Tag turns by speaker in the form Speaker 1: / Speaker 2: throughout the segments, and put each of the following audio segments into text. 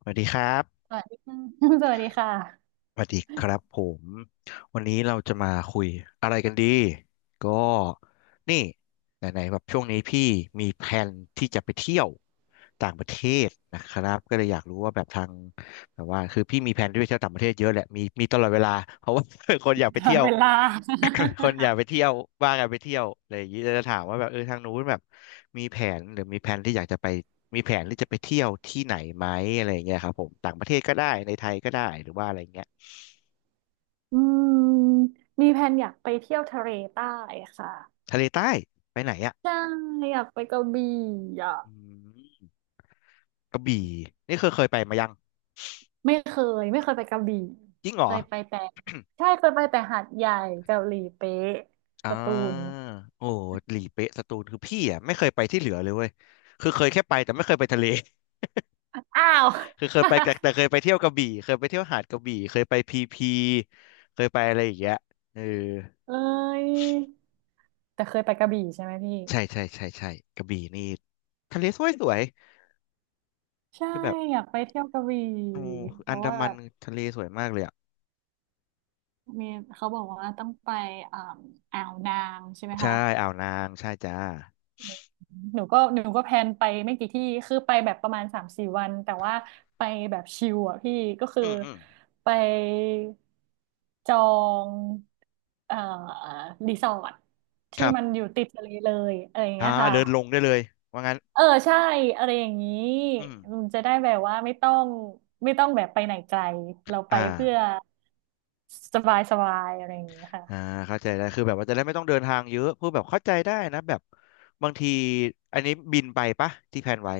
Speaker 1: สวัสดีครับ
Speaker 2: สวัสดีค่ะ สวัสดีค่ะ
Speaker 1: สวัสดีครับผมวันนี้เราจะมาคุยอะไรกันดีก็นี่ไหนๆแบบช่วงนี้พี่มีแผนที่จะไปเที่ยวต่างประเทศนะครับก็เลยอยากรู้ว่าแบบทางแบบว่าคือพี่มีแผนที่จะไปเที่ยวต่างประเทศเยอะแหละมีตลอดเวลาเพราะว่า คน
Speaker 2: ต
Speaker 1: อยา
Speaker 2: ด
Speaker 1: กไป
Speaker 2: ตลอ
Speaker 1: เที่
Speaker 2: ด
Speaker 1: ยว
Speaker 2: เวลา
Speaker 1: คนอยากไปเที่ยวว่ากันไปเที่ยวอะไรอย่างนี้จะถามว่าแบบเออทางนู้นแบบมีแผนหรือมีแผนที่อยากจะไปมีแผนที่จะไปเที่ยวที่ไหนไหมอะไรอย่างเงี้ยครับผมต่างประเทศก็ได้ในไทยก็ได้หรือว่าอะไรเงี้ย
Speaker 2: อืมมีแผนอยากไปเที่ยวทะเลใต้ค่ะ
Speaker 1: ทะเลใต้ไปไหนอ่ะ
Speaker 2: ใช่อยากไปกระบี่อ่ะ
Speaker 1: อืมกระบี่นี่เคยไปมายัง
Speaker 2: ไม่เคไม่เคยไปกระบี่
Speaker 1: จริงเหร
Speaker 2: เค
Speaker 1: อ
Speaker 2: ยไปแต่ ใช่ เคยไปแต่หาดใหญ่กระหลีเป๊ะ
Speaker 1: อ่า
Speaker 2: สตูล
Speaker 1: โอ้หลีเป๊ะสตูลคือพี่อ่ะไม่เคยไปที่เหลือเลยเว้ยคือเคยแค่ไปแต่ไม่เคยไปทะเล
Speaker 2: อ้าว
Speaker 1: คือเคยไปแต่เคยไปเที่ยวกระบี่เคยไปเที่ยวหาดกระบี่เคยไปพีพีเคยไปอะไรอย่างเงี้ยเออ
Speaker 2: เอ้ยแต่เคยไปกระบี่ใช่ไหมพี่
Speaker 1: ใช่ใช่ใช่ใช่กระบี่นี่ทะเลสวยสวย
Speaker 2: ใช่
Speaker 1: ที่แบบ
Speaker 2: อยากไปเที่ยวกระบี่
Speaker 1: โอ้
Speaker 2: เพ
Speaker 1: อัน
Speaker 2: ราะ
Speaker 1: ดา
Speaker 2: ว่า
Speaker 1: มั
Speaker 2: แบ
Speaker 1: น
Speaker 2: บ
Speaker 1: ทะเลสวยมากเลยอ่ะ
Speaker 2: มีเขาบอกว่าต้องไปอ่าอ่าวนางใช่ไหม
Speaker 1: ใช่
Speaker 2: คะ
Speaker 1: อ่าวนางใช่จ้า
Speaker 2: หนูก็แพลนไปไม่กี่ที่คือไปแบบประมาณสามสี่วันแต่ว่าไปแบบชิลอ่ะพี่ก็คือ
Speaker 1: อืมอืม
Speaker 2: ไปจองเอ่อรีสอร์ท
Speaker 1: ค
Speaker 2: ที่
Speaker 1: รับ
Speaker 2: มันอยู่ติดทะเลเลยอะไรอย่าง
Speaker 1: อ่า
Speaker 2: เงี้ยค่ะ
Speaker 1: เดินลงได้เลยว่างั้น
Speaker 2: เออใช่อะไรอย่างนี้
Speaker 1: อืม
Speaker 2: มันจะได้แบบว่าไม่ต้องแบบไปไหนไกลเราไป
Speaker 1: อ่า
Speaker 2: เพื่อสบายสบายอะไรอย่างนี้ค่ะ
Speaker 1: อ่าเข้าใจได้คือแบบว่าจะได้ไม่ต้องเดินทางเยอะพูดแบบเข้าใจได้นะแบบบางที อันนี้บินไปปะที่แพลนไว้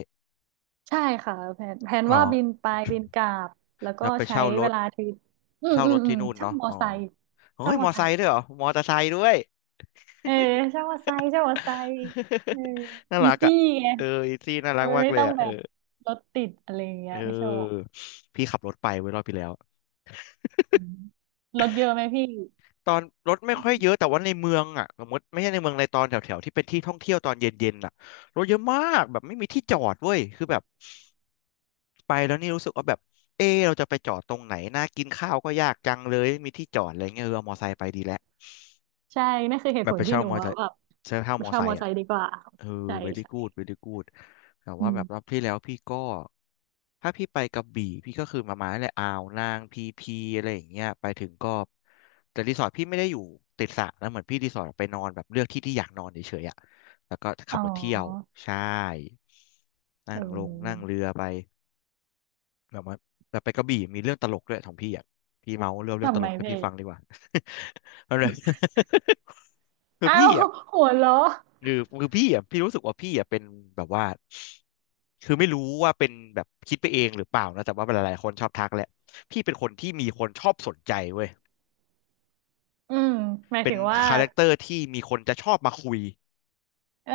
Speaker 2: ใช่ค่ะแผน
Speaker 1: อ๋อ
Speaker 2: ว่า บินไปบินกลับแล้วก็
Speaker 1: แล้วไป
Speaker 2: ใช้
Speaker 1: เช่าร
Speaker 2: เว
Speaker 1: ถ
Speaker 2: ลาทริปอืม
Speaker 1: เช่า
Speaker 2: อื
Speaker 1: ร
Speaker 2: ม
Speaker 1: ถ
Speaker 2: อื
Speaker 1: ที่
Speaker 2: ม
Speaker 1: นู่น
Speaker 2: เช่า
Speaker 1: เนาะ
Speaker 2: มอ
Speaker 1: อ๋อ
Speaker 2: ไซค์
Speaker 1: เฮ้
Speaker 2: เช่า
Speaker 1: ย
Speaker 2: ม
Speaker 1: ม
Speaker 2: อ
Speaker 1: อ
Speaker 2: ไซ
Speaker 1: ไซ
Speaker 2: ค์
Speaker 1: ค์ด้วยเหรอมอเตอร์ไซค์ด้วย
Speaker 2: เออเช่ามอไซค์เช่ามอไซค์เออ
Speaker 1: น่า
Speaker 2: อี
Speaker 1: รักอ่ะ
Speaker 2: ซี่ไง
Speaker 1: เอออีซี่น่ารั
Speaker 2: มั
Speaker 1: ก
Speaker 2: น
Speaker 1: มาก
Speaker 2: ไม่
Speaker 1: เลย
Speaker 2: ต้อง
Speaker 1: อ่ะเอ
Speaker 2: แบ
Speaker 1: อ
Speaker 2: บรถติดอะไรอย่างเงี้ย
Speaker 1: เอ
Speaker 2: ไม่โชค
Speaker 1: อพี่ขับรถไปเว้ยรอบที่แล้ว
Speaker 2: อืมรถเยอะไหมพี่
Speaker 1: ตอนรถไม่
Speaker 2: อื
Speaker 1: ค่อย
Speaker 2: ม
Speaker 1: เยอะแต่ว่าในเมืองอ่ะสมมติไม่ใช่ในเมืองในตอนแถวๆที่เป็นที่ท่องเที่ยวตอนเย็นๆอ่ะรถเยอะมากแบบไม่มีที่จอดเว้ยคือแบบ ไปแล้วนี่รู้สึกว่าแบบเอะเราจะไปจอดตรงไหน น่ากินข้าวก็ยากจังเลยไม่มีที่จอดอะไรเงี้ยเออเอามอไซค์ไปดีแล้ว
Speaker 2: ใช่นั่นคือเห
Speaker 1: แบ
Speaker 2: ตุผ
Speaker 1: บไป
Speaker 2: ลที่
Speaker 1: เช่า
Speaker 2: หนู
Speaker 1: มอไซ
Speaker 2: อะ
Speaker 1: ค์
Speaker 2: แบบ
Speaker 1: เช่ามอ
Speaker 2: เช่า
Speaker 1: ไซ
Speaker 2: มอ
Speaker 1: ค์
Speaker 2: ไซ
Speaker 1: อ่ะ
Speaker 2: ค์ดีกว่า
Speaker 1: เออ
Speaker 2: ใช่
Speaker 1: very good
Speaker 2: ใช่
Speaker 1: very good แต่
Speaker 2: อื
Speaker 1: ว่าแบบรอ
Speaker 2: ม
Speaker 1: บที่แล้วพี่ก็ ถ้าพี่ไปกระบี่พี่ก็คือมาเลยอ่าวนางพีพีอะไรอย่างเงี้ยไปถึงก็ แต่รีสอร์ทพี่ไม่ได้อยู่ติดสระนะเหมือนพี่รีสอร์ทไปนอนแบบเลือกที่ที่อยากนอนเฉยๆอ่ะแล้วก็ขั
Speaker 2: อ๋อ
Speaker 1: บรถเที่ยวใช่
Speaker 2: เอ
Speaker 1: นั่งลงนั่ง
Speaker 2: อ
Speaker 1: เรือไป แบบว่าแต่ไปกระบี่มีเรื่องตลกด้วยของพี่อ่ะพี่เมาเรื่องต
Speaker 2: ทำ
Speaker 1: ล
Speaker 2: ไม
Speaker 1: กให้
Speaker 2: พี่
Speaker 1: พี่ฟังดีกว่า อะไร คือ
Speaker 2: อ้า
Speaker 1: พี่
Speaker 2: ว
Speaker 1: อ่ะ
Speaker 2: หัวเราะ
Speaker 1: คือคือพี่อ่ะพี่รู้สึกว่าพี่อ่ะเป็นแบบว่าคือไม่รู้ว่าเป็นแบบคิดไปเองหรือเปล่านะแต่ว่าหลายๆคนชอบทักแหละพี่เป็นคนที่มีคนชอบสนใจเว้ย
Speaker 2: อืมหมาย
Speaker 1: เป็
Speaker 2: ถึ
Speaker 1: น
Speaker 2: งว่า
Speaker 1: คาแรคเตอร์ที่มีคนจะชอบมาคุย
Speaker 2: เออ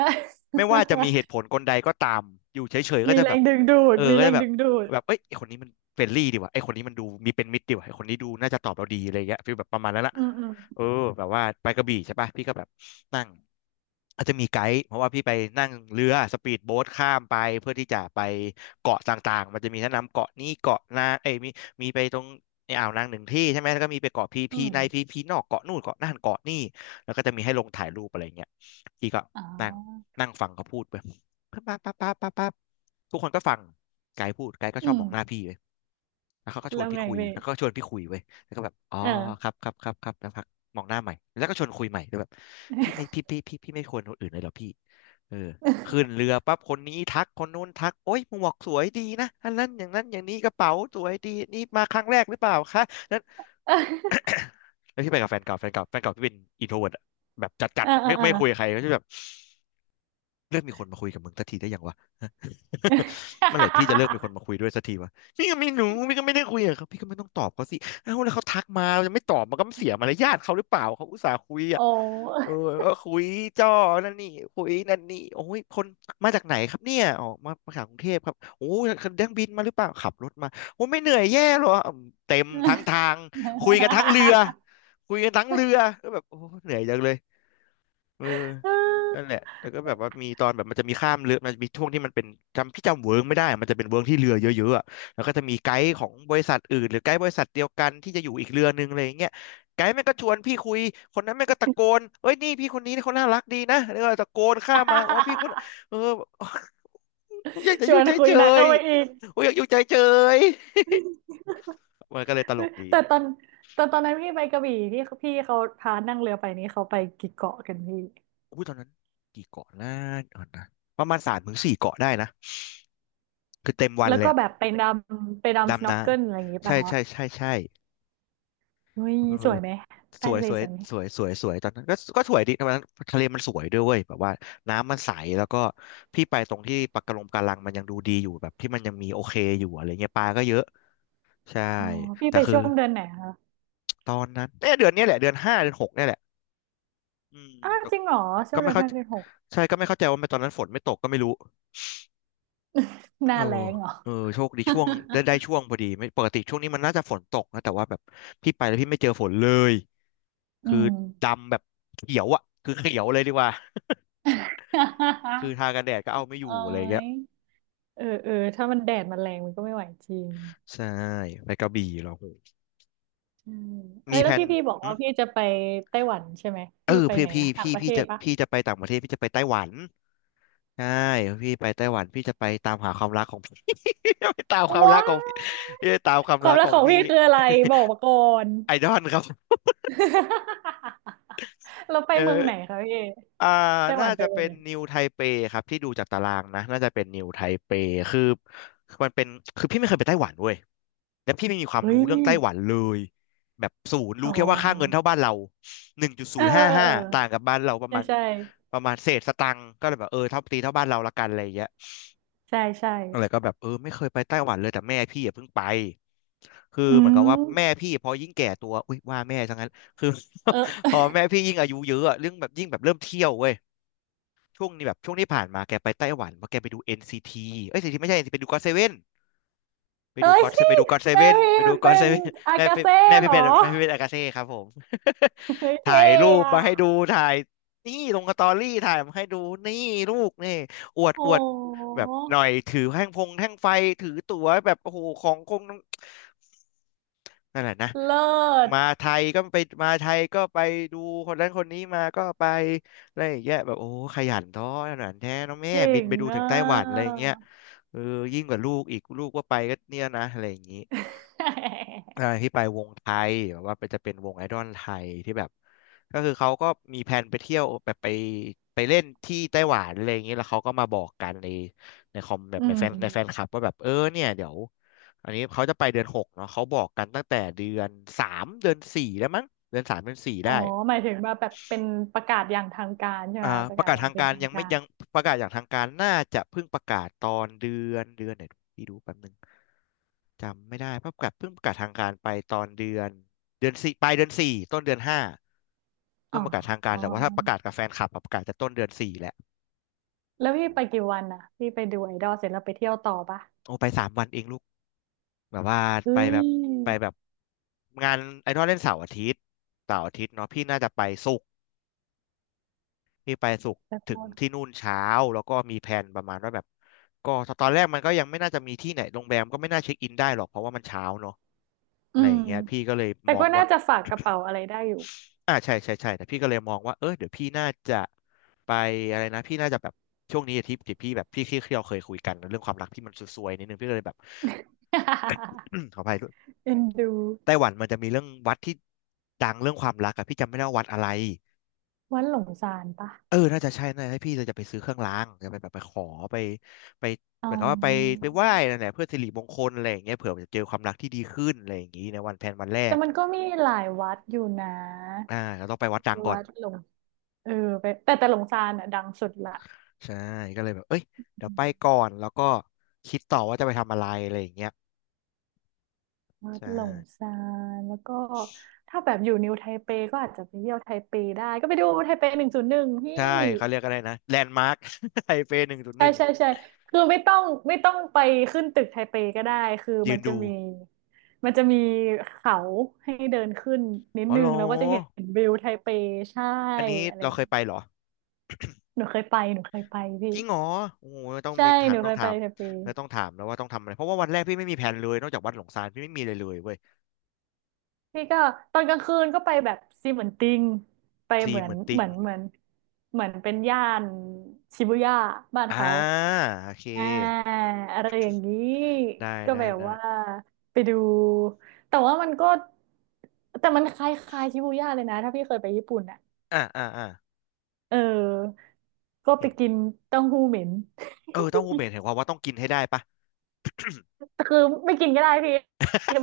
Speaker 1: ไม่ว่าจะมีเหตุผ ลกลใดก็ตามอยู่เฉยๆก็
Speaker 2: มี
Speaker 1: จะ
Speaker 2: แร
Speaker 1: แบบ
Speaker 2: งดึงดูด
Speaker 1: เออ
Speaker 2: มี
Speaker 1: ก็
Speaker 2: แร
Speaker 1: จะ
Speaker 2: ง
Speaker 1: แบบ
Speaker 2: ดึงดูด
Speaker 1: แบบเอ้ยไอคนนี้มันเฟรนลี่ดีว่ะไอคนนี้มันดูมีเป็นมิตรดีว่ะไอคนนี้ดูน่าจะตอบเราดีอะไรเงี้ยฟีลแบบประมาณนั้นละ
Speaker 2: อืมอืม
Speaker 1: เออแบบว่าไปกระบี่ใช่ป่ะพี่ก็แบบนั่งอาจจะมีไกด์เพราะว่าพี่ไปนั่งเรือสปีดโบ๊ทข้ามไปเพื่อที่จะไปเกาะต่างๆมันจะมีแนะนำเกาะนี้เกาะนาเอ้ยมีมีไปตรงในอ่าวนางหนึ่งที่ใช่ไหมแล้วก็มีไปเกาะพี
Speaker 2: อื
Speaker 1: พี
Speaker 2: ม
Speaker 1: ในพีพีนอกเกาะนู่นเกาะนั่นเกาะนี่แล้วก็จะมีให้ลงถ่ายรูปอะไรเงี้ยพี่ก็
Speaker 2: อ๋
Speaker 1: นั่ง
Speaker 2: อ
Speaker 1: นั่งฟังเขาพูดไปปั๊บปั๊บปั๊บปั๊บปั๊บปั๊บทุกคนก็ฟังไกด์พูดไกด์ก็ช
Speaker 2: อื
Speaker 1: อบ
Speaker 2: ม
Speaker 1: มองหน้าพี่ไปแล้วเขาก็ชว
Speaker 2: แล้
Speaker 1: น
Speaker 2: ว
Speaker 1: พี่
Speaker 2: ไง
Speaker 1: คุย
Speaker 2: พี่
Speaker 1: แล้วก็ชวนพี่คุยไว้ยแล้วก็แบบอ๋อ
Speaker 2: เอ
Speaker 1: ค
Speaker 2: อ
Speaker 1: รับครับครับครับแล้วพักมองหน้าใหม่แล้วก็ชวนคุยใหม่แล้วแบบพี่ไม่พี่ไม่ควรคนอื่นเลยเหรอพี่เออขึ้น เรือปั๊บคนนี้ทักคนนู้นทักโอ๊ยหมวกสวยดีนะอันนั้นอย่างนั้นอย่างนี้กระเป๋าสวยดีนี่มาครั้งแรกหรือเปล่าคะนั้น
Speaker 2: เอ
Speaker 1: แล้วพี่ไปกับแฟนเก่าแฟนเก่าพี่เป็นอินโทรเวิร์ตแบบจัด
Speaker 2: อ
Speaker 1: จัด
Speaker 2: เออ
Speaker 1: ไม่
Speaker 2: เออ
Speaker 1: ไม่คุยกับใครก็จะแบบ เลิกมีคนมาคุยกับมึงสักทีได้ยังวะ เมื่อไหร่พี่จะเลิกมีคนมาคุย ด้วยสักทีวะพี่ก็ไม่รู้พี่ก็ไม่ได้คุยกับเขาพี่ก็ไม่ต้องตอบเขาสิเอ้าแล้วเขาทักมาจะไม่ตอบมันก็เสียมารยาทเขาหรือเปล่าเขาอุตส่าห์คุย
Speaker 2: โอ
Speaker 1: อ่ะเอ
Speaker 2: ้
Speaker 1: อก็คุยจ้อนั่นนี่คุยนั่นนี่โอ้ยคนมาจากไหนครับเนี่ยอ๋อมาจากกรุงเทพครับโอ้ยเดังบินมาหรือเปล่าขับรถมาโอ้ยไม่เหนื่อยแย่หรออืมเต็มทั้งทางคุยกันทั้งเรือคุยกันทั้งเรือก็แบบโอ้ยเหนื่อยจังเลย เออนั่นแหละแล้วก็แบบว่ามีตอนแบบมันจะมีข้ามเรือมันจะมีช่วงที่มันเป็นจำพี่จำเวิร์กไม่ได้อะมันจะเป็นเวิร์กที่เรือเยอะๆอะแล้วก็จะมีไกด์ของบริษัทอื่นหรือไกด์บริษัทเดียวกันที่จะอยู่อีกเรือนึงอะไรอย่างเงี้ยไกด์แม่งก็ชวนพี่คุยคนนั้นแม่งก็ตะโกนเอ้ยนี่พี่คนนี้เขาน่ารักดีนะแล้วก็ตะโกนข้ามมาอ๋อพี่คนเออ กูอยาก จะ
Speaker 2: ช
Speaker 1: อ
Speaker 2: ว
Speaker 1: ยู่
Speaker 2: น
Speaker 1: เ
Speaker 2: คุย
Speaker 1: ฉ
Speaker 2: หนัก
Speaker 1: ย
Speaker 2: เข้าไปอีก
Speaker 1: ๆกูอยากอยู่เฉยๆมันก็เลยตลกดี
Speaker 2: แต่ตอนแต่ตอนนั้นพี่ไปกระบี่ที่พี่เขาพานั่งเรือไปนี้เขาไปกี่เกาะกันพี่
Speaker 1: อุ้ยตอนนั้นกี่เกาะนะเดี๋ยวก่อนนะประมาณสามถึงสี่เกาะได้นะคือเต็มวัน
Speaker 2: แล้ว
Speaker 1: เลย
Speaker 2: ก็
Speaker 1: อะ
Speaker 2: แบบไปดำสโน
Speaker 1: ดำ
Speaker 2: ว์
Speaker 1: นะ
Speaker 2: เกิลอะไรอย่างงี้
Speaker 1: ใช่
Speaker 2: ป่ะคะ
Speaker 1: ใช่ใช่ใช่
Speaker 2: เฮ้ย
Speaker 1: เออ
Speaker 2: สวยไหม
Speaker 1: ส
Speaker 2: ใต้
Speaker 1: วย
Speaker 2: ทะเล
Speaker 1: สวย
Speaker 2: สวยไหม
Speaker 1: สวยสวยสวยตอนนั้นก็สวยดีตอนนั้นทะเลมันสวยด้วยเวยแบบว่าน้ำมันใสแล้วก็พี่ไปตรงที่ปะการังกะลังมันยังดูดีอยู่แบบที่มันยังมีโอเคอยู่อะไรเงี้ยปลาก็เยอะใช่
Speaker 2: อ๋อพี่
Speaker 1: แต่
Speaker 2: ไป
Speaker 1: คือ
Speaker 2: ช่วงเดือนไหนคะ
Speaker 1: ตอนนั้นเนี่ยเดือนเนี้ยแหละเดือนห้าเดือนหกเนี่ยแหละอืม
Speaker 2: อ้าว
Speaker 1: แต่
Speaker 2: จริงเหรอช่ว
Speaker 1: ก็
Speaker 2: งเดื
Speaker 1: ไม่
Speaker 2: อน
Speaker 1: เข้า
Speaker 2: ห้าเดือนหก
Speaker 1: ใช่ก็ไม่เข้าใจว่าทำไมตอนนั้นฝนไม่ตกก็ไม่รู้
Speaker 2: ห
Speaker 1: เอ
Speaker 2: น้า
Speaker 1: อ
Speaker 2: แล้งเหรอ
Speaker 1: เออโชคดีช่วงได้ ช่วงพอดีไม่ปกติช่วงนี้มันน่าจะฝนตกนะแต่ว่าแบบพี่ไปแล้วพี่ไม่เจอฝนเลย
Speaker 2: อื
Speaker 1: คือ
Speaker 2: ม
Speaker 1: ดำแบบเขียวอ่ะคือเขียวเลยดีกว่าคือทากันแดดก็เอาไม่อ
Speaker 2: เอ้
Speaker 1: ยู่อะไรเงี้
Speaker 2: ย
Speaker 1: ย
Speaker 2: เออเออถ้ามันแดดมันแรงมันก็ไม่ไหวจริง
Speaker 1: ใช่ไปกระบี่เหรอโห
Speaker 2: ใช่เอ้
Speaker 1: มี
Speaker 2: ย
Speaker 1: แผ
Speaker 2: แล้ว
Speaker 1: น
Speaker 2: ที่พี่บอก
Speaker 1: อื
Speaker 2: ว่า
Speaker 1: ม
Speaker 2: พี่จะไปไต้หวันใช่ไหม
Speaker 1: เอ
Speaker 2: พี่
Speaker 1: อ
Speaker 2: ไป
Speaker 1: พี่
Speaker 2: ไหน
Speaker 1: พี่
Speaker 2: นะต่าง
Speaker 1: พี่
Speaker 2: ประเท
Speaker 1: พี่
Speaker 2: ศ
Speaker 1: จะ
Speaker 2: ปะ
Speaker 1: พี่จะไปต่างประเทศพี่จะไปไต้หวันใช่พี่ไปไต้หวันพี่จะไปตามหาความรักของ พี่ จะไปตามความรั
Speaker 2: ว้า
Speaker 1: ก
Speaker 2: ว
Speaker 1: ของพี่พี่จะตามความ
Speaker 2: ควา
Speaker 1: รั
Speaker 2: ม
Speaker 1: ก
Speaker 2: รั
Speaker 1: ข
Speaker 2: ก
Speaker 1: อ
Speaker 2: ข
Speaker 1: ง
Speaker 2: อง
Speaker 1: พี่
Speaker 2: พี่คืออะไรบอกมาก่อน
Speaker 1: ไอดอลครับ
Speaker 2: เราไป
Speaker 1: เออ
Speaker 2: เมืองไหนคะพี่
Speaker 1: อ่า
Speaker 2: ไต้หวั
Speaker 1: น่า
Speaker 2: นไป
Speaker 1: จะ
Speaker 2: เมือ
Speaker 1: เป็
Speaker 2: ง
Speaker 1: น
Speaker 2: ไหน
Speaker 1: นิวไทเปครับที่ดูจากตารางนะน่าจะเป็นนิวไทเปคือคือมันเป็นคือพี่ไม่เคยไปไต้หวันเว้ย และพี่ไม่มีความ
Speaker 2: เฮ้ย
Speaker 1: รู้เรื่องไต้หวันเลยแบบศูนย์
Speaker 2: อ๋
Speaker 1: รู้
Speaker 2: อ
Speaker 1: แค่ว่าค่าเงินเท่าบ้านเราหนึ่งจุดศู
Speaker 2: เออ
Speaker 1: นย์
Speaker 2: เออ
Speaker 1: ห้า
Speaker 2: เอ
Speaker 1: ห้า
Speaker 2: อ
Speaker 1: ต่างกับบ้านเราป
Speaker 2: เออ
Speaker 1: ระ
Speaker 2: ใช่
Speaker 1: มาณ
Speaker 2: ใช่
Speaker 1: ประมาณเศษสตังค์ก็เลยแบบเออเท่าตีเท่าบ้านเราละกันอะไรอย่างเงี้ย
Speaker 2: ใช่ใช่
Speaker 1: อะไรก็แบบเออไม่เคยไปไต้หวันเลยแต่แม่พี่อย่าเพิ่งไปคือ
Speaker 2: อื
Speaker 1: เหมือนกับ
Speaker 2: ม
Speaker 1: ว่าแม่พี่พอยิ่งแก่ตัวอุ้ยว่าแม่ทั้งนั้นคือ
Speaker 2: เอ
Speaker 1: พ
Speaker 2: อ
Speaker 1: อแม่พี่ยิ่งอายุเยอะอะเรื่องแบบยิ่งแบบเริ่มเที่ยวเว้ยช่วงนี้แบบช่วงที่ผ่านมาแกไปไต้หวันเพราะแกไปดู NCT เอ้ยเอ็นซีทีไม่ใช่เอ็นซีทีไปดูก็อตเซเว่น ไป
Speaker 2: เอ้
Speaker 1: ดู
Speaker 2: ย
Speaker 1: ก็อดไปดูก็อดเซ
Speaker 2: แม่
Speaker 1: เว่น
Speaker 2: พี่
Speaker 1: ไปดูก็อ
Speaker 2: เป็
Speaker 1: ดเซ
Speaker 2: น
Speaker 1: เว่น
Speaker 2: อา
Speaker 1: แม่
Speaker 2: กา
Speaker 1: พี่
Speaker 2: เซ่
Speaker 1: แม่
Speaker 2: เห
Speaker 1: พี่
Speaker 2: รอ
Speaker 1: เป็นแม่พี่เป็นอากาเซ่ครับผม
Speaker 2: เฮ้ย
Speaker 1: ถ่า
Speaker 2: เท่
Speaker 1: ยรูป
Speaker 2: อ
Speaker 1: มาให้ดู
Speaker 2: ะ
Speaker 1: ถ่ายนี่ลงสตอรี่ถ่ายมาให้ดูนี่ลูกนี่อวด
Speaker 2: โอ้
Speaker 1: อวดแบบ
Speaker 2: โห
Speaker 1: หน่อยถือแท่งพงแท่งไฟถือตั๋วแบบโอ้โหของคงนั่นแหละนะ
Speaker 2: เลิศ
Speaker 1: มาไทยก็ไปมาไทยก็ไปดูคนนั้นคนนี้มาก็ไปอะไรอย่างเงี้ยแบบโอ้ขยันท้อขยันแท้เน้องแม่
Speaker 2: เจ๋
Speaker 1: บิน
Speaker 2: ง
Speaker 1: ไปดูถึ
Speaker 2: อ่
Speaker 1: งไต้หวันอะไรอ
Speaker 2: ะ
Speaker 1: ย่างเงี้ยเออยิ่งกว่าลูกอีกลูกว่าไปก็เนี่ยนะอะไรอย่างงี้ อ่าที่ไปวงไทยแบบว่าไปนจะเป็นวงไอดอลไทยที่แบบก็คือเขาก็มีแผนไปเที่ยวแบบไปเล่นที่ไต้หวันอะไรอย่างเงี้ยแล้วเขาก็มาบอกกันในในคอมแบบ
Speaker 2: อื
Speaker 1: ในแฟนค
Speaker 2: ม
Speaker 1: ลับว่าแบบเออเนี่ยเดี๋ยวอันนี้เขาจะไปเดือนหกเนาะเขาบอกกันตั้งแต่เดือนสามเดือนสี่แล้วมั้งเดือนสามเดือนสี่
Speaker 2: อ๋
Speaker 1: ได้
Speaker 2: อหมายถึงว่าแบบเป็นประกาศอย่างทางการใช่ไห
Speaker 1: อ่า
Speaker 2: มป
Speaker 1: ป
Speaker 2: ระกา
Speaker 1: ระ
Speaker 2: ศ
Speaker 1: กาศ
Speaker 2: อย่าง
Speaker 1: ทาง
Speaker 2: เป็
Speaker 1: กา
Speaker 2: น
Speaker 1: ร
Speaker 2: ทาง
Speaker 1: ยังไม่
Speaker 2: การ
Speaker 1: ยังประกาศอย่างทางการน่าจะเพิ่งประกาศตอนเดือนไหนพี่ดูแป๊บนึงจำไม่ได้เพราะประกาศเพิ่งประกาศทางการไปตอนเดือนสี่ปลายเดือนสี่ต้นเดือนห้า
Speaker 2: อ๋
Speaker 1: เพิ่งประกาศทางการ
Speaker 2: อ
Speaker 1: แต่ว่าถ้าประกาศกับแฟนคลับอะประกาศจะต้นเดือนสี่แหละ
Speaker 2: แล้วพี่
Speaker 1: อื
Speaker 2: ไปกี่
Speaker 1: ม
Speaker 2: วันอ่ะพี่ไปดูไอดอลเสร็จแล้วไปเที่ยวต่อปะ
Speaker 1: โอ้ไปสามวันเองลูกแบบว่า
Speaker 2: เฮ้
Speaker 1: ไปแบบ
Speaker 2: ย
Speaker 1: ไปแบบงานไอดอลเล่นเสาร์อาทิตย์เสาร์อาทิตย์เนาะพี่น่าจะไปศุ พี่ไปศุกร์
Speaker 2: แต่
Speaker 1: ถึงที่
Speaker 2: ก็
Speaker 1: นู่นเช้าแล้วก็มีแผนประมาณว่าแบบก็ตอนแรกมันก็ยังไม่น่าจะมีที่ไหนโรงแรมก็ไม่น่าเช็คอินได้หรอกเพราะว่ามันเช้าเนอะอะ
Speaker 2: อื
Speaker 1: ไรอ
Speaker 2: ม
Speaker 1: ย่างเงี้ยพี่ก็เลย
Speaker 2: แต่
Speaker 1: มอ
Speaker 2: ก็
Speaker 1: ง
Speaker 2: น่า
Speaker 1: ว่า
Speaker 2: จะฝากกระเป๋าอะไรได้อยู่
Speaker 1: อ่าใช่ใช่ใช่แต่พี่ก็เลยมองว่าเออเดี๋ยวพี่น่าจะไปอะไรนะพี่น่าจะแบบช่วงนี้อาทิตย์ที่พี่แบบพี่ที่เราเคยคุยกันเรื่องความรักที่มันซวยๆนิดนึงพี่ก็เลยแบบ ขออภัยด้วย
Speaker 2: เอ็นดู
Speaker 1: ไต้หวันมันจะมีเรื่องวัดที่ดังเรื่องความรักอะพี่จำไม่ได้ว่าวัดอะไร
Speaker 2: วัดหลงสารปะ
Speaker 1: เออน่าจะใช่น่าจะให้พี่เลยจะไปซื้อเครื่องรางจะไปแบบไปขอไปไป
Speaker 2: อ๋
Speaker 1: เหมือนกับว่าไป
Speaker 2: อ
Speaker 1: ไปไหว้นั่นแหละเพื่อสิริมงคลอะไรอย่างเงี้ยเผื่อมันจะเจอความรักที่ดีขึ้นอะไรอย่างงี้ในวันแพนวันแร
Speaker 2: แต่
Speaker 1: ก
Speaker 2: มันก็มีหลายวัดอยู่นะ
Speaker 1: อ่าเราต้องไปวัดดัง
Speaker 2: ที่
Speaker 1: ก่อน
Speaker 2: วัดหลงเออไปแต่แต่หลงสานอ่ะดังสุดละ
Speaker 1: ใช่ก็เลยแบบเอ้ยเดี๋ย
Speaker 2: อื
Speaker 1: วไป
Speaker 2: ม
Speaker 1: ก่อนแล้วก็คิดต่อว่าจะไปทำอะไรอะไรอย่างเงี้ย
Speaker 2: วั
Speaker 1: ใช
Speaker 2: ดหลง
Speaker 1: ่
Speaker 2: ซานแล้วก็ถ้าแบบอยู่นิวไทเปก็อาจจะไปเที่ยวไทเปได้ ก็ไปดูไทเปหนึ่งศูนย์หนึ่งพี่
Speaker 1: ใช่เขาเรียกอะไรนะแลนด์มาร์ค ไทเป หนึ่งจุดห
Speaker 2: ใช่
Speaker 1: นึ่ง
Speaker 2: ใช่ใช่คือไม่ต้องไม่ต้องไปขึ้นตึกไทเปก็ได้ คือ
Speaker 1: ยื
Speaker 2: มัน
Speaker 1: น
Speaker 2: จะ
Speaker 1: ดู
Speaker 2: มีมันจะมีเขาให้เดินขึ้นนิด
Speaker 1: อ๋อ
Speaker 2: นึ
Speaker 1: เหร
Speaker 2: ง
Speaker 1: อ
Speaker 2: แล้วก็จะเห็นวิวไทเปใช่
Speaker 1: อันนี้
Speaker 2: อะไร
Speaker 1: เราเคยไปเหรอ
Speaker 2: หนูเคยไปหนูเคยไปพี่
Speaker 1: จริงเหรอโอ้โหต้อง
Speaker 2: ใช่
Speaker 1: มีถา
Speaker 2: ห
Speaker 1: ม
Speaker 2: นู
Speaker 1: ต้
Speaker 2: เค
Speaker 1: อง
Speaker 2: ย
Speaker 1: ถา
Speaker 2: ไป
Speaker 1: ม
Speaker 2: ไทเป
Speaker 1: แล้วต้องถามแล้วว่าต้องทำอะไรเพราะว่าวันแรกพี่ไม่มีแผนเลยนอกจากวัดหลงซานพี่ไม่มีเลยเลยเว้ย
Speaker 2: พี่ก็ตอนกลางคืนก็ไปแบบซีเหมือนติงไป
Speaker 1: ซี
Speaker 2: เหมือ
Speaker 1: เห
Speaker 2: น
Speaker 1: มือนติ
Speaker 2: เหมื
Speaker 1: ง
Speaker 2: อนเหมือนเหมือนเป็นย่านชิบูย่าบ้าน
Speaker 1: อ่า
Speaker 2: เขา
Speaker 1: โอเค
Speaker 2: อ่าอะไรอย่างนี้
Speaker 1: ได้
Speaker 2: ก็
Speaker 1: ได้
Speaker 2: แบบ
Speaker 1: ได้
Speaker 2: ว่าไปดูแต่ว่ามันก็แต่มันคล้ายๆชิบูย่าเลยนะถ้าพี่เคยไปญี่ปุ่นอ่ะ
Speaker 1: อ่าอ่าอ่า
Speaker 2: เออก็ไป
Speaker 1: เห็น
Speaker 2: กินเต้าหู้เหม็น
Speaker 1: เออเต้าหู้เหม็นเห็นความว่าต้องกินให้ได้ปะ
Speaker 2: แต่คือไม่กินก็ได้พี่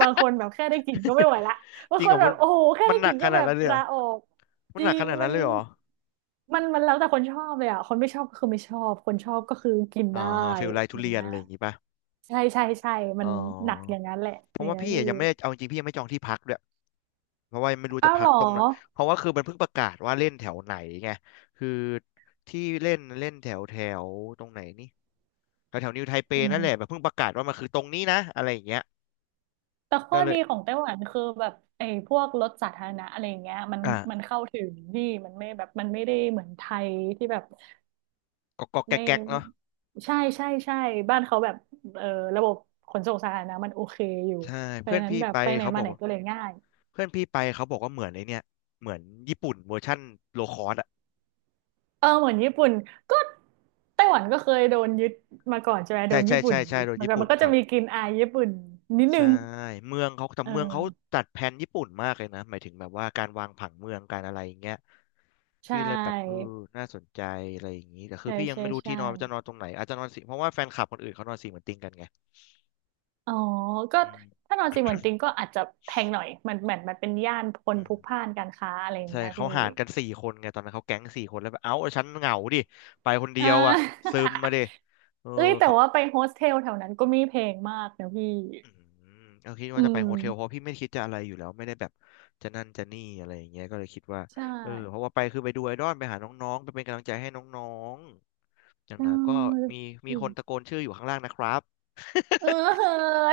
Speaker 2: บางคนแบบแค่ได้กลิ่นก็ไม่ไหวละ บา
Speaker 1: จ
Speaker 2: ง
Speaker 1: ริง
Speaker 2: ค
Speaker 1: เหร
Speaker 2: น
Speaker 1: อ
Speaker 2: แบ
Speaker 1: มั
Speaker 2: บ
Speaker 1: น
Speaker 2: โอ้โหแค่
Speaker 1: มัน
Speaker 2: ได้
Speaker 1: ห
Speaker 2: ก
Speaker 1: นัก
Speaker 2: ลิ่น
Speaker 1: ข
Speaker 2: ก็
Speaker 1: นา
Speaker 2: แบ
Speaker 1: ด
Speaker 2: บ
Speaker 1: นั้นเลยเหร
Speaker 2: ลา
Speaker 1: อ
Speaker 2: ออก
Speaker 1: มั
Speaker 2: จ
Speaker 1: นห
Speaker 2: ริ
Speaker 1: นักข
Speaker 2: ง
Speaker 1: นาด
Speaker 2: มั
Speaker 1: นั้น
Speaker 2: น
Speaker 1: เลยเหรอ
Speaker 2: มันมันแล้วแต่คนชอบเลยอ่ะคนไม่ชอบก็คือไม่ชอบคนชอบก็คือกิน
Speaker 1: อ๋อ
Speaker 2: ได้
Speaker 1: ฟิลไล
Speaker 2: อ
Speaker 1: ทุ
Speaker 2: ย่าง
Speaker 1: เรียน
Speaker 2: เงี้
Speaker 1: อะ
Speaker 2: ย
Speaker 1: ไรอย่างงี้ปะ
Speaker 2: ใช่ใช่ใช่มั
Speaker 1: อ๋
Speaker 2: นหนักอ
Speaker 1: อ
Speaker 2: ย่างนั้นแหละ
Speaker 1: เพ
Speaker 2: อ
Speaker 1: ราะ
Speaker 2: ย่าง
Speaker 1: ว่า
Speaker 2: เงี้ย
Speaker 1: พี่
Speaker 2: พี่
Speaker 1: อะยังไม่ได้เอาจริงพี่ยังไม่จองที่พักด้วย เพราะว่าไม่รู้
Speaker 2: อ้า
Speaker 1: จะ
Speaker 2: วเห
Speaker 1: พั
Speaker 2: ร
Speaker 1: ก
Speaker 2: อ
Speaker 1: ตรงไหนเพราะว่าคือมันเพิ่งประกาศว่าเล่นแถวไหนไงคือที่เล่นเล่นแถวแถวตรงไหนนี่แถวแถวนิวไทเป
Speaker 2: อื
Speaker 1: นั่นแหละ
Speaker 2: ม
Speaker 1: แบบเพิ่งประกาศว่ามันคือตรงนี้นะอะไรอย่างเงี้ย
Speaker 2: แต่ข้อ
Speaker 1: ก็เล
Speaker 2: ดี
Speaker 1: ย
Speaker 2: ของไต้หวันคือแบบไอ้พวกรถสาธารณะอะไรอย่างเงี้ยมันมัน
Speaker 1: อ่ะ
Speaker 2: เข้าถึงดีมันไม่แบบมันไม่ได้เหมือนไทยที่แบบ
Speaker 1: ก็แก๊
Speaker 2: ไม่
Speaker 1: กแก๊กเนาะ
Speaker 2: ใช่ใช่ใช่บ้านเขาแบบเออระบบขนส่งสาธารณะมันโอเคอยู่
Speaker 1: ใช่
Speaker 2: เพราะ
Speaker 1: เพื่อ
Speaker 2: ฉะ
Speaker 1: น
Speaker 2: นั้น
Speaker 1: พี่
Speaker 2: แบบ
Speaker 1: ไป
Speaker 2: ไปไหน
Speaker 1: เขาบ
Speaker 2: มา
Speaker 1: อก
Speaker 2: ไหน
Speaker 1: ว่า
Speaker 2: ก็เลยง่าย
Speaker 1: เพื่อนพี่ไปเขาบอกว่าเหมือนไอ้เนี่ยเหมือนญี่ปุ่นเวอร์ชั่นโลคอสอ่ะ
Speaker 2: เออเหมือนญี่ปุ่นก็ไต้หวันก็เคยโดนยึดมาก่อนใช่ไหมโด
Speaker 1: ใช่
Speaker 2: น
Speaker 1: ใช่
Speaker 2: ญี่ปุ่น
Speaker 1: ใช่ใช่
Speaker 2: ยึด
Speaker 1: โดน
Speaker 2: มัน
Speaker 1: ญี่
Speaker 2: ก็
Speaker 1: ปุ่
Speaker 2: มั
Speaker 1: น
Speaker 2: นก็จะ
Speaker 1: เขา
Speaker 2: มีกลิ่นอายญี่ปุ่นนิดนึ
Speaker 1: ใช่
Speaker 2: ง
Speaker 1: เมืองเขาแต่
Speaker 2: เ
Speaker 1: เมืองเขา
Speaker 2: ออ
Speaker 1: จัดแผนญี่ปุ่นมากเลยนะหมายถึงแบบว่าการวางผังเมืองการอะไรอย่างเงี้ย
Speaker 2: ใช
Speaker 1: พี่เลยแบบเออ
Speaker 2: ่
Speaker 1: น่าสนใจอะไรอย่างนี้แต่คือ
Speaker 2: ใช่
Speaker 1: พี่ยัง
Speaker 2: ใช่
Speaker 1: ไม่รู้
Speaker 2: ใช่
Speaker 1: ที่นอนว่าจะนอนตรงไหนอาจจะนอนสี่เพราะว่าแฟนคลับคนอื่นเขานอนสี่เหมือนติงกันไง
Speaker 2: อ๋อก็
Speaker 1: อืม
Speaker 2: ถ้านอนจริงเหมือนจ ริงก็อาจจะแพงหน่อยมันเหมือนมันเป็นย่านคน
Speaker 1: อื
Speaker 2: พ
Speaker 1: ม
Speaker 2: ลุกพล่านการค้าอะไรอย่าง
Speaker 1: ใช่
Speaker 2: เงี้ย
Speaker 1: เขา
Speaker 2: พี่
Speaker 1: หารกันสี่คนไงตอนนั้นเขาแก๊งสี่คนแล้วแบบเอ้าฉันเหงาดิไปคนเดี
Speaker 2: เอ
Speaker 1: ยวอ่ะ
Speaker 2: อ
Speaker 1: ซึมมาดิเออ
Speaker 2: เอ้ยแต่
Speaker 1: เขา
Speaker 2: ว่าไปโฮสเทลแถวนั้นก็ไม่แพงมากนะพี่
Speaker 1: อืมเขาคิด
Speaker 2: อื
Speaker 1: ว่าจะไปโฮเทลเพราะ
Speaker 2: ม
Speaker 1: พี่ไม่คิดจะอะไรอยู่แล้วไม่ได้แบบจะนั่นจะนี่อะไรอย่างเงี้ยก็เลยคิดว่า
Speaker 2: ใช่
Speaker 1: เออเพราะว่าไปคือไปดูไอดอลไปหาน้องๆไปเป็นกำลังใจให้น้องๆอย่าง
Speaker 2: เ
Speaker 1: น้อยก็
Speaker 2: ออ
Speaker 1: มีมีคนตะโกนชื่ออยู่ข้างล่างนะครับ
Speaker 2: เออ เฮ้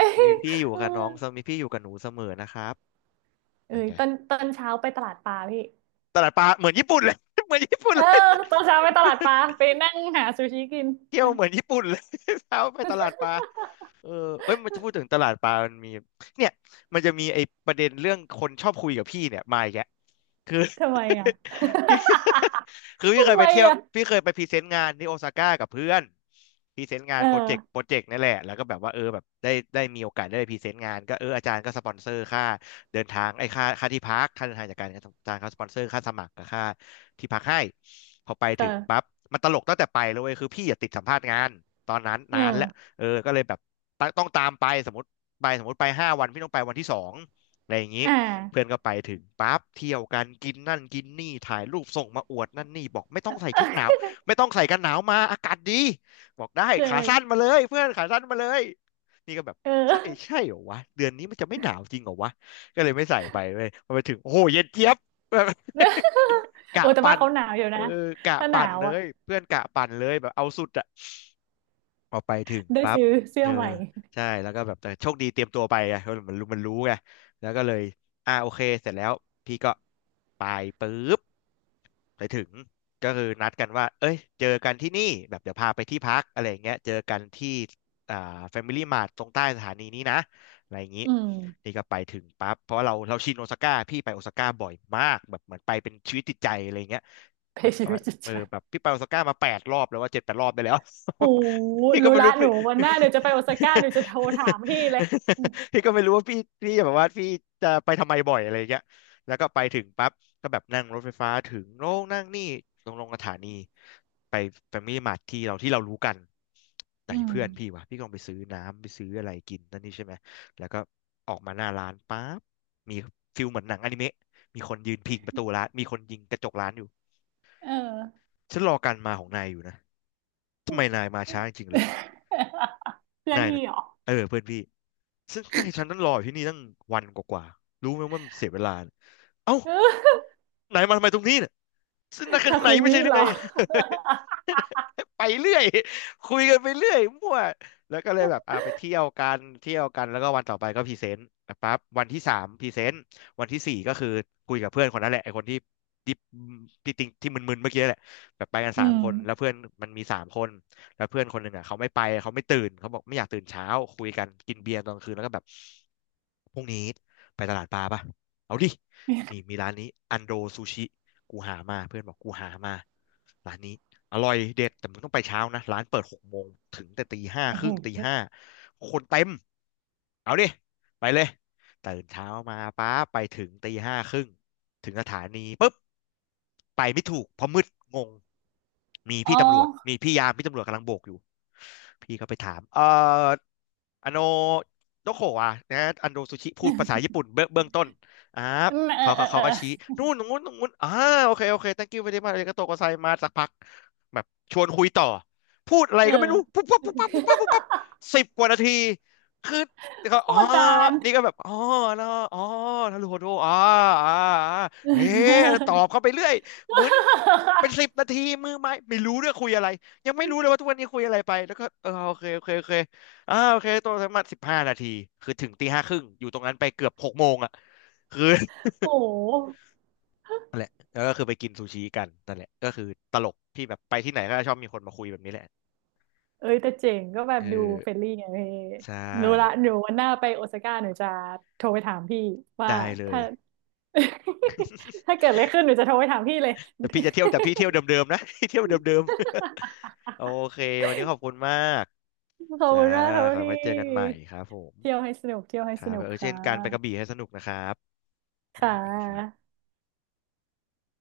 Speaker 2: ย
Speaker 1: มีพี่อยู่
Speaker 2: เออ
Speaker 1: กับน้องเสมอมีพี่อยู่กับหนูเสมอนะครับ
Speaker 2: เอ้
Speaker 1: เป็น
Speaker 2: ย
Speaker 1: ไง
Speaker 2: ตอนเช้าไปตลาดปลาพี่
Speaker 1: ตลาดปลาเหมือนญี่ปุ่นเลย เหมือนญี่ปุ่น
Speaker 2: เออ
Speaker 1: เลย
Speaker 2: ตอ นเช้าไปตลาดปลาไปนั่งหาซูชิกิน
Speaker 1: เที่
Speaker 2: ไป
Speaker 1: ยวเหมือนญี่ปุ่นเลย เช้าไปตลาดปลา เออเอ้ยมันจะพูดถึงตลาดปลามันมีเนี่ยมันจะมีไอ้ประเด็นเรื่องคนชอบคุยกับพี่เนี่ยมาอีกแยะคือ
Speaker 2: ทำไมอ่ะ
Speaker 1: พี่ คือ พี่เค
Speaker 2: ทำ
Speaker 1: ย
Speaker 2: ไม
Speaker 1: ไปเที่ยว
Speaker 2: อ่ะ
Speaker 1: พี่เคยไปพรีเซนต์งานที่โอซาก้ากับเพื่อนพรีเซนต์งา
Speaker 2: เอ
Speaker 1: น
Speaker 2: อ
Speaker 1: โปรเจกต์โปรเจกต์นั่นแหละแล้วก็แบบว่าเออแบบได้มีโอกาสได้ไปพรีเซนต์งานก็เอออาจารย์ก็สปอนเซอร์ค่าเดินทางไอ้ค่าที่พักค่าเดินทางจากการอาจารย์เขาสปอนเซอร์ค่าสมัครกับค่าที่พักให้พอไปถึงปั๊
Speaker 2: เออ
Speaker 1: บมันตลกตั้งแต่ไปเลยเว้ยคือพี่อย่าติดสัมภาษณ์งานตอนนั้น
Speaker 2: เอ
Speaker 1: นานแล้ว
Speaker 2: อ
Speaker 1: เออก็เลยแบบต้องตามไปสมมติไป5 วันพี่ต้องไปวันที่สองอะไรอย่างนี้
Speaker 2: อ่า
Speaker 1: เพื่อนก็ไปถึงปั๊บเที่ยวกันกินนั่นกินนี่ถ่ายรูปส่งมาอวดนั่นนี่บอกไม่ต้องใส่ชุดหนาวไม่ต้องใส่กันหนาวมาอากาศดีบอกได้
Speaker 2: เอ
Speaker 1: ขาสั้น
Speaker 2: อ
Speaker 1: มาเลยเพื่อนขาสั้นมาเลยนี่ก็แบบ
Speaker 2: เอ
Speaker 1: ใช่
Speaker 2: อ
Speaker 1: ใช่เหรอวะเดือนนี้มันจะไม่หนาวจริงเหรอวะก็เลยไม่ใส่ไปเลยพอไปถึงโอ้โหเย็นเจี๊ยบ แบบ กะ
Speaker 2: โอ้แต่
Speaker 1: ปั่
Speaker 2: ว่า
Speaker 1: น
Speaker 2: เขาหนาวอยู่
Speaker 1: เออ
Speaker 2: นะ
Speaker 1: กะ
Speaker 2: ถ้าหนา
Speaker 1: ปั่น
Speaker 2: ว
Speaker 1: เล
Speaker 2: อ่ะ
Speaker 1: ยเพื่อนกะปั่นเลยแบบเอาสุดอะ พอไปถึง
Speaker 2: ได้
Speaker 1: ปั๊บ
Speaker 2: ซื้อเสื้
Speaker 1: เอ
Speaker 2: อ
Speaker 1: อ
Speaker 2: ใหม่
Speaker 1: ใช่แล้วก็แบบแต่โชคดีเตรียมตัวไปไงเพราะมันรู้ไงแล้วก็เลยอ่าโอเค เสร็จแล้วพี่ก็ไปปุ๊บไปถึงก็คือนัดกันว่าเอ้ยเจอกันที่นี่แบบเดี๋ยวพาไปที่พักอะไรอย่างเงี้ยเจอกันที่อ่า Family Mart ตรงใต้สถานีนี้นะอะไรอย่างงี้
Speaker 2: อืม
Speaker 1: นี่ก็ไปถึงปั๊บเพราะว่าเราชินโอซาก้าพี่ไปโอซาก้าบ่อยมากแบบเหมือนไปเป็นชีวิตจิตใจอะไรอย่างเงี้ย
Speaker 2: เพ
Speaker 1: แบบ
Speaker 2: ชี
Speaker 1: ว่า
Speaker 2: วิตจิต
Speaker 1: เอ
Speaker 2: ใจ
Speaker 1: อแบบพี่ไปโอซาก้ามาแปดรอบแล้วว่า7-8 รอบได้แล้ว
Speaker 2: โอ้
Speaker 1: พี่ก็
Speaker 2: รู้
Speaker 1: ไม่
Speaker 2: ละ
Speaker 1: รู้
Speaker 2: หนู
Speaker 1: พี่
Speaker 2: วันหน้าเดี๋ยวจะไปโอซาก้าหนูจะโทรถามพี่เลย
Speaker 1: พี่ก็ไม่รู้ว่าพี่พี่แบบว่าพี่จะไปทำไมบ่อยอะไรอย่างเงี้ยแล้วก็ไปถึงปั๊บก็แบบนั่งรถไฟฟ้าถึงโน่นนั่งนี่ลงลงสถานีไปแฟมิลี่มาร์ทที่เรารู้กันไหน
Speaker 2: อื
Speaker 1: เพื่อนพี่
Speaker 2: ม
Speaker 1: วะพี่ก็ลองไปซื้อน้ำไปซื้ออะไรกินนั่นนี่ใช่ไหมแล้วก็ออกมาหน้าร้านปั๊บมีฟิลเหมือนหนังอนิเมะมีคนยืนพิงประตูร้านมีคนยิงกระจกร้านอยู่
Speaker 2: เออ
Speaker 1: ฉันรอการมาของนายอยู่นะทำไมนายมาช้าจริงๆเลย
Speaker 2: เพื่อน
Speaker 1: นาย
Speaker 2: พี่
Speaker 1: นะ
Speaker 2: เหรอ
Speaker 1: เออเพื่อนพี่ซึ่งนายฉันนั้องรออยู่ที่นี่ตั้งวันกว่าๆรู้ไหมว่ามันเสียเวลาเนี่ยเอ้านายมาทำไมตรงนี้เนี่ยซึ่งนั่ ข้าง
Speaker 2: ทา
Speaker 1: ใน
Speaker 2: คุ
Speaker 1: ไม่
Speaker 2: มิ
Speaker 1: ใช่หรือ
Speaker 2: เหร
Speaker 1: ไง
Speaker 2: อ
Speaker 1: ไปเรื่อยคุยกันไปเรื่อยมั่วแล้วก็เลยแบบอ่าไปเที่ยวกันเที่ยวกันแล้วก็วันต่อไปก็พรีเซนต์อ่ะปั๊บวันที่ 3พรีเซนต์วันที่ 4ก็คือคุยกับเพื่อนคนนั้นแหละไอ้คนที่ที่ติงที่มึนๆเมื่อกี้แหละแบบไปกัน
Speaker 2: อื
Speaker 1: สามคนแล้ว
Speaker 2: ม
Speaker 1: เพื่อนมันมีสามคน แล้วเพื่อนคนหนึ่งอ่ะเขาไม่ไปเขาไม่ตื่นเขาบอกไม่อยากตื่นเช้าคุยกันกินเบียร์ตอนกลางคืนแล้วก็แบบพรุ่งนี้ไปตลาดปลาปะเอาดินี่มีร้านนี้อันโดซูชิกูหามาเพื่อนบอกกูหามาร้านนี้อร่อยเด็ดแต่มึงต้องไปเช้านะร้านเปิดหกโมงถึงแต่ตีห้า
Speaker 2: โอ้
Speaker 1: ค
Speaker 2: โห
Speaker 1: รึ่งตีห้าคนเต็มเอาดิไปเลยตื่นเช้ามาป้าไปถึงตีห้าครึ่งถึงสถานี ไปไม่ถูกเพราะมืดงงมี
Speaker 2: อ๋
Speaker 1: พี่ตำรวจ
Speaker 2: อ
Speaker 1: มีพี่ยามพี่ตำรวจกำลังโบกอยู่พี่ก็ไปถามอันโนโดโคะอะนะอันโดซูชิพูดภาษาญี่ปุ่นเบื้องต้นอ่า
Speaker 2: เออเออ
Speaker 1: เขา
Speaker 2: เอ
Speaker 1: เขา
Speaker 2: อ
Speaker 1: เขา
Speaker 2: เอ
Speaker 1: ก็ชี้
Speaker 2: อ
Speaker 1: นู่นตรงนู้นตรงนู้นอ่าโอเคโอเค thank you very much อาริกาโตโกไซมาสักพักแบบชวนคุยต่อพูดอะไร
Speaker 2: เอ
Speaker 1: ก็ไม่รู้
Speaker 2: อ
Speaker 1: ปุ๊บปั๊บปุ๊บปั๊บปุ๊บปั๊บปุ๊บ ปั๊บ10 กว่านาทีคือเขา
Speaker 2: โค
Speaker 1: อ๋อ
Speaker 2: ตรนาน
Speaker 1: นี่ก็แบบอ๋อเนาะอ๋อทารุโฮโดอ่าอ่าอ่าเฮ้ตอบเข้าไปเรื่อย หมุนเป็นสิบนา ทีมือไม้ไม่รู้ด้วยคุยอะไรยังไม่รู้เลยว่าทุกวันนี้คุยอะไรไปแล้วก็เออโอเคโอเคโอเคอ่าโอเคตัวสมัคร15 นาทีคือถึงตีห้าครึ่งอยู่ตรงนั้นไปเกือบหกโมงอ่ะคือ
Speaker 2: โอ้โห
Speaker 1: นั่นแหละแล้วก็คือไปกินซูชิกันนั่นแหละก็คือตลกที่แบบไปที่ไหนก็ชอบมีคนมาคุยแบบนี้แหละ
Speaker 2: เอ้ยแต่เจ๋งก็แบบ
Speaker 1: เอ
Speaker 2: ดู
Speaker 1: อ
Speaker 2: เฟรนลี่ไงพี่
Speaker 1: ใช่
Speaker 2: รู้ละหนูวันหน้าไปโอซาก้าหนูจะโทรไปถามพี่ว่า
Speaker 1: ได้เลย
Speaker 2: ถ้า ถ้าเกิดอะไรขึ้นหนูจะโทรไปถามพี่เลย
Speaker 1: แต่พี่จะเที่ยวแต่พี่เที่ยวเดิมๆนะ พี่เที่ยวเดิมๆ โอเควันนี้ขอบคุณมาก
Speaker 2: ขอบ
Speaker 1: จ้า
Speaker 2: คุณมากครับ
Speaker 1: ขอ
Speaker 2: พี
Speaker 1: ไว้เจอกันใหม่
Speaker 2: ่
Speaker 1: ครับผม
Speaker 2: เที่ยวให้สนุกเที่ยวให้
Speaker 1: ค
Speaker 2: ส
Speaker 1: รับ
Speaker 2: นุก
Speaker 1: เออ
Speaker 2: ค่
Speaker 1: เช่นการไปกระ
Speaker 2: ะ
Speaker 1: บี่ให้สนุกนะครับ นะ
Speaker 2: ค่ะ
Speaker 1: ครับสวัสดีครับ